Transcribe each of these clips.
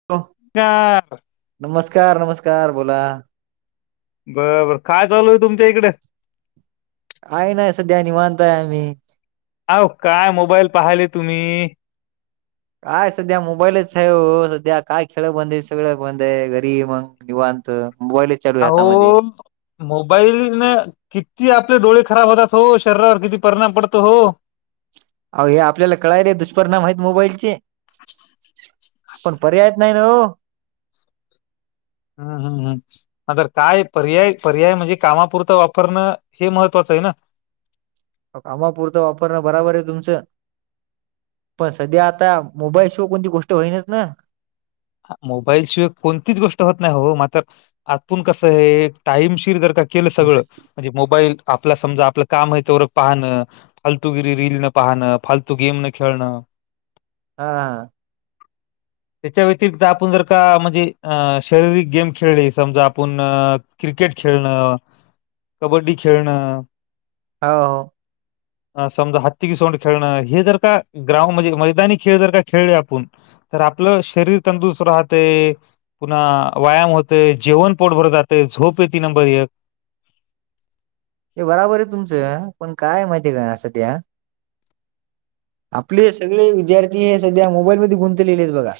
[unintelligible] का असं नमस्कार नमस्कार बोला, बरबर काय चालू य तुमच्या इकड आहे ना सध्या निवांत आहे आम्ही अहो काय मोबाईल पाहायले तुम्ही काय सध्या मोबाईलच हाय ओ सध्या काय खेळ बंद आहेत सगळं बंद ये घरी ये मंग निवांत मोबाईल आहो मोबाईल न किती आपले डोळे खराब होतात हो शरीरावर किती परिणाम पडतो हो. अह हे आपल्याला कळायले दुष्परिणाम आहेत मोबाईलचे पण पर्यायत नाही ना. हम् हम् हम. तर काय पर्याय पर्याय म्हणजे कामापुरतं वापरणं हे महत्त्वाचं आहे ना. कामापुरतं वापरणं बरोबर आहे तुमचं. पण सध्या आता मोबाईल शिवाय कोणती गोष्ट होईनच ना मोबाईलशिवाय कोणतीच गोष्ट होत नाही हो मात्र आतून कसं आहे टाइमशीिर जर का? केलं सगळं म्हणजे मोबाईल आपला समजा आपलं काम आहे तेवर पाहणं फालतू गिरी रील न पाहणं फालतू गेम न खेळणं हा. त्याच्या व्यतिरिक्त आपण जर का म्हणजे शारीरिक गेम खेळले समजा आपण क्रिकेट खेळणं कबड्डी खेळणं. हो हो समजा हत्ती की सोंड खेळणं हे जर का ग्राउंड म्हणजे मैदानी खेळ जर का खेळले आपण तर आपलं शरीर तंदुरुस्त राहते पुन्हा व्यायाम होतय जेवण पोटभर जातय झोप य ती नंबर एक हे बराबर आहे तुमचं पण काय माहितीय का सध्या आपले सगळे विद्यार्थी हे सध्या मोबाईलमध्ये गुंतलेले आहेत बघा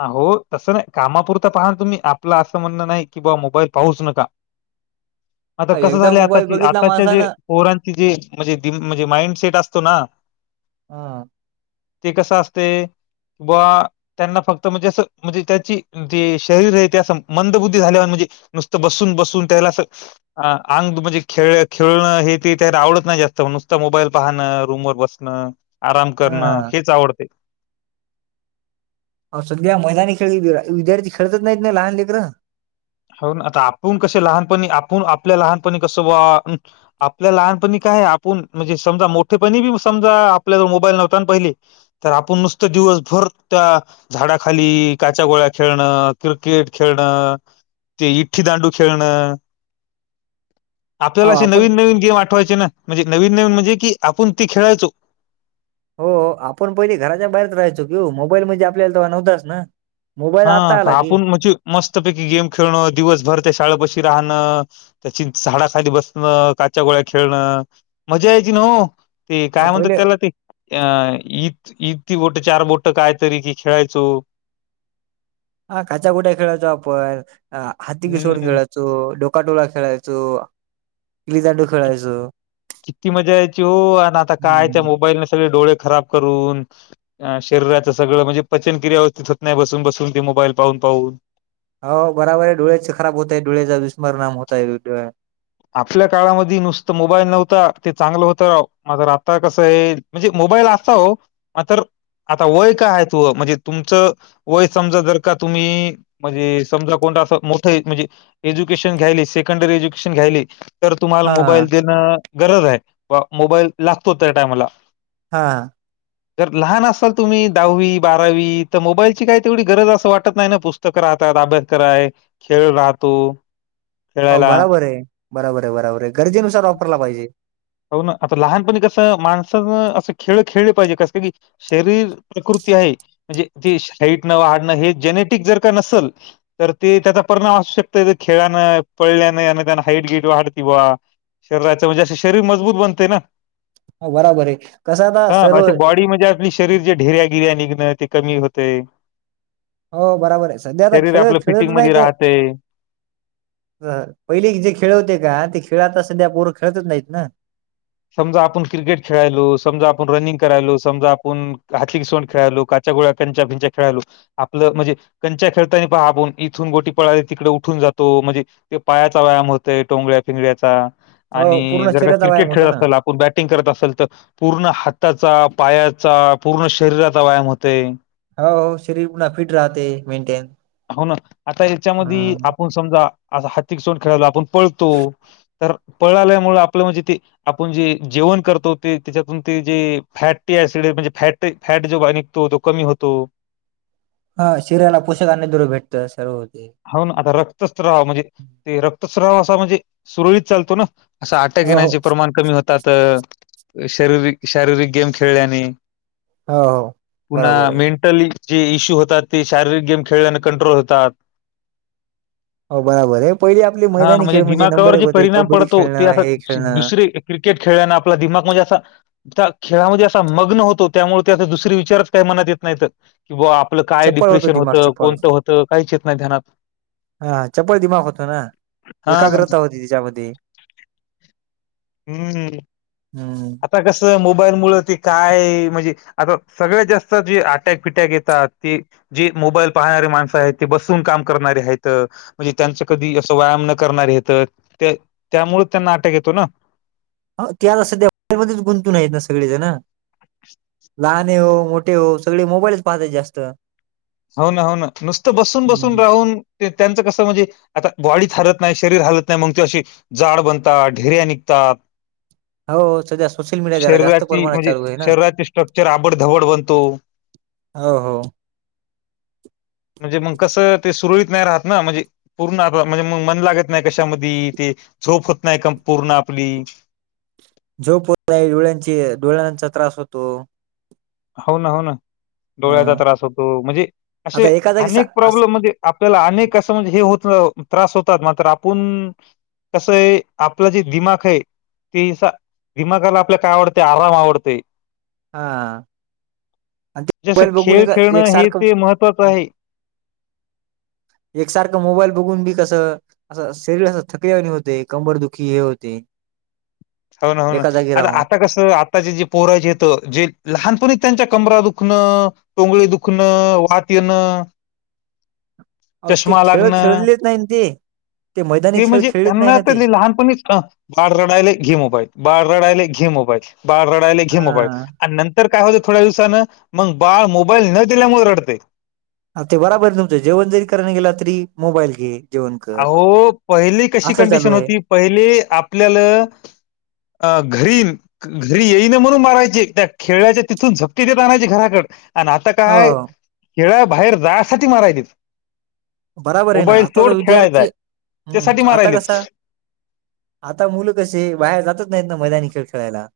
ह हो तसं नाही कामापुरता पाहा तुम्ही आपलं असं म्हणणं नाही की बा मोबाईल पाहूच नका. [inaudible] मता कसं एकदा झालं मोबाईल आताची बघितला आताच्या जे माणसानं पोरांची जे म्हणजे म्हणजे माइंडसेट असतो ना. हा ते कसं असते बा त्यांना फक्त म्हणजे असं म्हणजे त्याची जे शरीर आहे त्या मंदबुद्धी झाल्यावर म्हणजे नुसतं बसून बसून त्याला अ अंग म्हणजे खेळ खेळणं हे ते तरी आवडत नाही जास्त नुसतं मोबाईल पाहणं रूमवरर बसत आराम करणं हा हेच आवडत सध्या मैदानीने खेळ विद्यार्थी खेळत नाहीत ना लहान लेक्रं हो ना आता आपण कसे लहानपणी आपण आपल्या लहानपणी कसं बा आपल्या लहानपणी काय आहे आपण म्हणजे समजा मोठेपणी बी समजा आपल्याला मोबाईल नव्हता आणि पहिले तर आपण नुसतं दिवसभर त्या झाडाखाली काच्या गोळ्या खेळणं क्रिकेट खेळणं. ते इठ्ठी दांडू खेळणं आपल्याला अहो असे आपण नवीन नवीन गेम आ ठवायचे ना म्हणजे नवीन नवीन म्हणजे की आपण ती खेळायचो हो आपण पहिली घराच्या बाहेरच राहायचो कीऊ मोबाईल म्हणजे आपल्याला त नव्हताच ना मोबाईल हा आता आला की आपण म्हणजे मस्तपैकी गेम खेळणं दिवसभर त्या शाळापशी राहणं. त्याची झाडाखाली बसणं काच्या गोळ्या खेळणं मजा यायचीि न हो ते अहो काय म्हणतात पहिले त्याला ते अ इत इतती बोट चार बोट काय तरी की खेळायचो हा काचा बुट्या खेळायचो आपण हाती कि सोडून हम्म खेळायचो तो डोका टोळा खेळायचो किलीदाांडू खेळायचो. किती मजा यायची हो आणि आता कायच्या हम्म मोबाईलने सगळे डोळे खराब करून शरीरां सगळं म्हणजे पचन कि व्यवस्थित होत नाही बसून बसून ते मोबाईल पाहून पाहून हो बराबर आहे डोळ्याच खराब होतय डोळ्याचा दुषमरनाम होतयर आपल्या काळामध्येध नुसतं मोबाईल नव्हता ते चांगलं होतं राव माझ आता कसं आहे? म्हणजे मोबाईल असा हो मात आता वय काय आहे त व म्हणजे तुमचं वय समजा जर का तुम्ही म्हणजे समजा कोणत असं मोठं म्हणजे एज्युकेशन घ्यायली सेकंडरी एज्युकेशन घ्यायली तर तुम्हाला हा मोबाईल देणं. गरज आहे बा मोबाईल लागतो त्या टायमाला हा तरर लहान असाल तुम्ही दहावी बारावी तर मोबाईलची काय तेवढी गरज असं वाटत नाही ना पुस्तक पुस्तक राहतात अभ्यास कराय खेळ राहतो हो खेळायला बराबर आहे बरोबर आहे बरोबर आहे गरजेनुसार वापरला पाहिजे हो ना आता लहानपणी कसं माणसानं असं खेळ खेळले पाहिजे कसं की शरीर प्रकृती आहे म्हणजे ती हेटणं वाडणं हे जेनेटिक जर का नसेल तर ते त्याचा परिणाम असवू शक खेळानं पळल्याने आणि त्याना हाईट गिट वाढते बा शरीराच म्हणजे असं शरीर मजबूत बनते ना हा बराबर आहे कस आता सर्व आणि शरीर जे ढिर्यागिर्या निघणं ते कमी होते हो बरोबर आहे सध्या आता शरीर खेळ आपलं खेळत नाही फिटिंगमध्ये तर राहतंय. पहिली जे खेळ होते का ते खेळ आता सध्या पोरं खेळतच नाहीत ना समजा आपण क्रिकेट खेळायलो समजा आपण रनिंग करायलो समजा आपण हातली सवंड खेळायलो गोळकच्या भिंच्या खेळाल आपलं म्हणजे कंच्या खेळतानी पबून इथून गोटी पळाले तिकडे उठून जातो म्हणजे ते पायाचा व्यायाम होतय टोंगळ्या फिंगळ्याचा हो आणि पूर्ण जर का शरीराचा व्यायाम क्रिकेट होतो खेळत अस ना आपण बॅटिंग करत असेल तर पूर्ण हाताचा पायाचा पूर्ण शरीराचा व्यायाम होते हो हो शरीर पुन्हा फिट राहते मेंनटेन हो ना आता याच्यामध्ये आपण समजा आ हत्िक सोड खेळायला आपण पळतो तर पळाल्यामुळे आपलं म्हणजे ते आपण जे जेवण करतोते त्याच्यातून ते जे फॅटी सिड म्हणजे फॅट फॅट जो निघतो तो कमी होतो हा शरीराला पोषखांनी दुर भेटत सर्व होते हो ना आता रक्तस्राव म्हणजे ते रक्तस्राव असा म्हणजे सुरळीत चालतो ना असं अटक हो हो येण्याचे प्रमाण कमी होतात शारीर शारीरिक गेम खेळल्याने हो हो. पुन्हा बरोबर आहे. मेंटली जे इश्यू होतात ते शारीरिक गेम खेळल्याने कंट्रोल होतात हो बरोबर आहे पहिली आपली हां, मैदानी खेळ म्हणजे नंबर दिमागावर एक जे होती परिणाम कबड्डी पडतो, ते खेळणं असा हे शि खेळणं दुसरे क्रिकेट खेळल्याना आपला दिमाग म्हणजे असं त्या खेळामध्ये असा मग्न होतो त्यामुळे त्याचा दुसर विचारच काही मनात येत नाही तर किं आपलं काय चपळ होतो डिप्रेशन दिमाग होतं चपळ कोणतं होतं काही चेत नाही धनात हा चपल दिमागख होतो ना हां, एकाग्रता होती त्याच्यामध्ये हम्म हम्म आता कसं मोबाईल मु ते काय म्हणजे आता सगळ्यात जास्त जे अटॅक पिटॅक येतात ते जे मोबाईल पाहणारे माणसं आहेत ते बसून काम म्हणजे त्यांच कधी अस व्यायाम न करणारेेत ते त्यामुळेच त्यांना अटक येतो ना त्या सध्या बारमध्येध्येच गुंतून आहेत ना सगळे जण [inaudible] लहाने हो मोठे हो सगळे मोबाईलच पाहतात जास्त हो ना हो ना नुसतं बसून बसून हम्म. राहून त्यांचं कसं म्हणजे आता बॉडी हलत नाही शरीर हलत नाही मग ते अशी जाड बनतात ढिऱ्या निघतात. हो सध्या सोशल मीडिया जरा जास्त शरीराची प्रमाणात म्हणजे चालू आहे ना. शरीराची स्ट्रक्चर आबडधवड बनतो. हो हो म्हणजे मग कसं ते सुरळीत नाही राहात ना म्हणजे पूर्ण आप म्हणजे मग मन लागतं नाही कशामध्ये ते झोप होत नाही का पूर्ण आपली जो झोप डोळ्यांची डोळ्यांचा त्रास होतो. हो ना हो ना अ डोळ्याचा त्रास होतो म्हणजे असे आता एका जागी सा अनेक अस प्रॉब्लेम म्हणजे आपल्याला अनेक असं म्हणजे हे होत त्रास होतात मात्र आपण कसं आहे आपलं जे दिमाग आहे ते दिमागाला आपल्याला काय आवडते आराम आवडते हा आणि ते जसं मोबाईल बघून खेळ एक खेळणं हे एकसारखं ते महत्त्वाचं आहे एकसारखं मोबाईल बघून बी कसं असं शरीर असं थकल्यावाणी होते कंबर दुखी हे होते. होन हो ना एका जागी आता राहून. आता कसं चे जे पोराजे येत जे लहानपणी त्यांच्या कमरा दुखणं टोंगळी दुखणं वात येणं अ ते चष्मा खेळ लागणं खेळलेच नाही ते मैदानी ते खेळ म्हणजे खेळलेच नाही त्यांना ना ते. लहानपणी बाळ रडायले घे मोबाईल बाळ रडायले घे मोबाईल बाळ रडायले घे मोबाईल हा आणि नंतर काय होत थोड्या दिवसानं मग बाळ मोबाईल न दिल्यामुळे रडते ते बराबर आहे तुमचं जेवण जरी करायला गेला तरी मोबाईल घे जेवण कर. अहो पहिली कशी असं चालू कंडिशन आहे होती पहिले आपल्याला घरीन घरी येईन म्हणून मारायचे त्या खेळ्याच्या तिथून झपट्या देत आणायचे घराकडे आणि आता हो काय खिळाया बाहेर जायसाठी मारायलीत बराबर आहे ना आता तर विद्यार्थी हम्म त्यासाठी आता मारायलेत. कसा आता मुलं कसेे बाहेर जातच नाहीत ना मैदानी खेळ खेळायला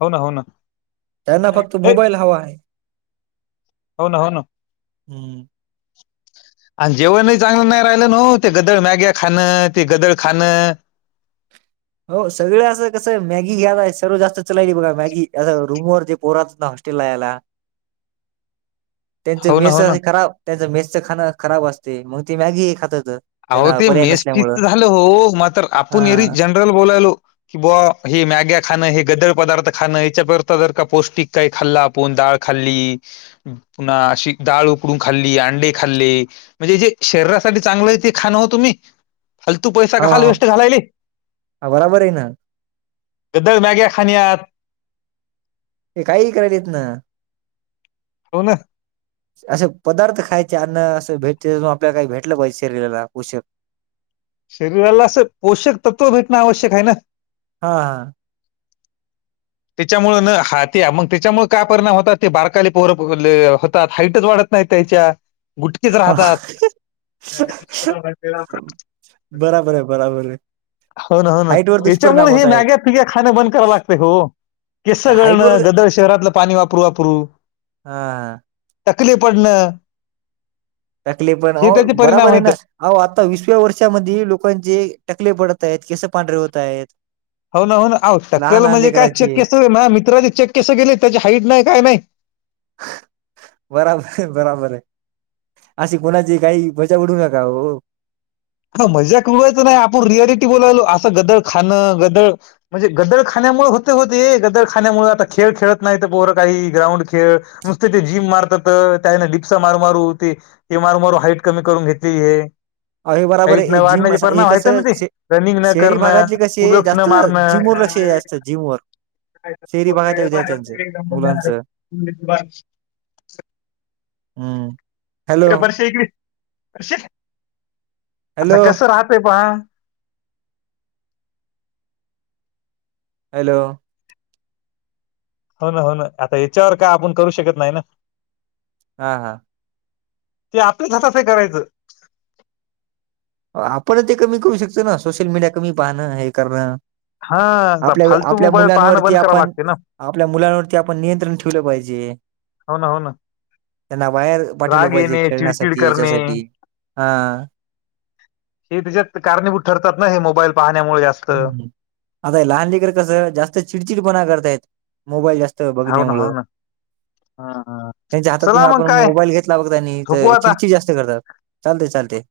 हो ना, हो ना. त्यांना हे फक्त मोबाईल हवा आहे हो ना हो ना हम्म आणि जेवणही चांगलं नाही राहिलं न ते गदळ मॅग्या खाणं ते गदळ खानणं हो सगळ असं कसं मॅगी घ्याय सर्व जास्त चलाली बघा मॅगी अस रूमवर जे पोरातच ना तेला चला त्यांचं हो ना मेस हो ना हि खराब त्यांचं मेसच खाणं हि खराब असते मग ते मॅगी खातात अहो त्यांना ते पर्याय मेस फी नसल्यामुळं झालं हो म तर हा आपण एरी जनरल बोलायलो. कि बुआ हे मॅग्या खाणं हे गदळ पदार्थ खाणं यायाच्या जर का पौष्टिक काही खाल्ला कोण डाळ खाल्ली पुन्हा अशी डाळ उकडून खाल्ली अंडे खाल्ले म्हणजे जे शरीरासाठी चांगलं ते खाण तुम्ही फालतू पैसा का हो खाल वेस्ट घालायले हो बराबर आहे ना गदळ मॅगे खाण्यात हे काही करायलाेत ना हो ना असे पदार्थ खायचे अ्न असं भेटते आपल्याला काही भेटलं पाहिजे शरीराला कष. शरीराला असं पोषक तत्त्व भेटणं आवश्यक आहे ना हा हा त्याच्यामुळे न हा ते मग त्याच्यामुळे काय परिणाम होतात ते बारकाले पोर होतात हाईटच वाढत नाही त्यायाच्या बुटकेच हा राहतात. बराबर आहे बराबर आहे हो ना हो ना हाईट वर दुष्परिणाम याच्यामुळे हे होत आहेत मॅग्या फिग्या खाण बंद कराव लागते हो केसगळण हाईट वर गदळ शहरातलं पाणी वापरू वापरू हा टकले पडणं, तकलीफ पण हो हे त्याचे परिणाम बरोबर आहे आहेत ना. अह आता विसव्या वर्षामध्ये लोकांचे टकले पडत आहेत केस पांढरे होत आहेत हो ना हो ना लहान टक्कल लहान म्हणजे काय लेकराचे कस मित्राचे चेक केस गेले त्याची हईट नाही काय नाही बराबर आहे बराबर आहे अशी कोणाची काही मज्जक उडवू नका हो हा मजा कवायचं नाही आपण रियालिटी बोलावलो असं गदळ खाणं गदळ. म्हणजे गद्दडखान्यामुळे होते होते गद्दडखाान्यामुळे आता खेळ खेळत नाही तर पोरं काही ग्राउंड खेळ. नुसत ते जिम मारतात त्याना डिपसा मारू मारू ते ती मारमारू हाईट कमी करून घेतली हे अ बराबर हाईट आहे न जिम वाढण्याचे असं हे परिणाम कस आहेत ना ते रनिंग न शहरी करणं भागातले कसे आहे पुलक्ष न जास्त जिम मारणं व लक्ष जास्त जिम वर्क शेरी बघायच्या विद्यार्थ्यांच मुलांच हम् वर्ष वर्ष आता हॅलो कसं राहतय पहा हॅलो हो ना हो ना आता याच्यावर काय आपण करू शकत नाही ना हा हा ते आपल्याच हाताते करायचं आपण ते कमी करू शकतो ना सोशल मीडिया कमी पाहणं हे करणं. हा आता आपल्या फालतू आपल्या मोबाईल पाहणं मुलांवरती बंद करावं आपण लागते ना आपल्या मुलांवरती आपण नियंत्रण ठेवलं पाहिजे. हो ना हो ना. त्यांना बाहेर पाठवलं राग पाहिजे येणे चिडचिड खेळण्यासाठी, करणे याच्यासाठी हं. हे त्याच्यात कारणीभूत ठरतात ना हे मोबाईल पाहण्यामुळे अस. आता लहानलीकर कसं जास्त चिडचिडपणा करतायत. मोबाईल जास्त ना हो बघण्यामुळ. ना हा हा त्यांच्या हातातून चला मग आपण काय मोबाईल घेतला बघता आणि झोपू तर आता चिडची जास्त करतात लते चालते.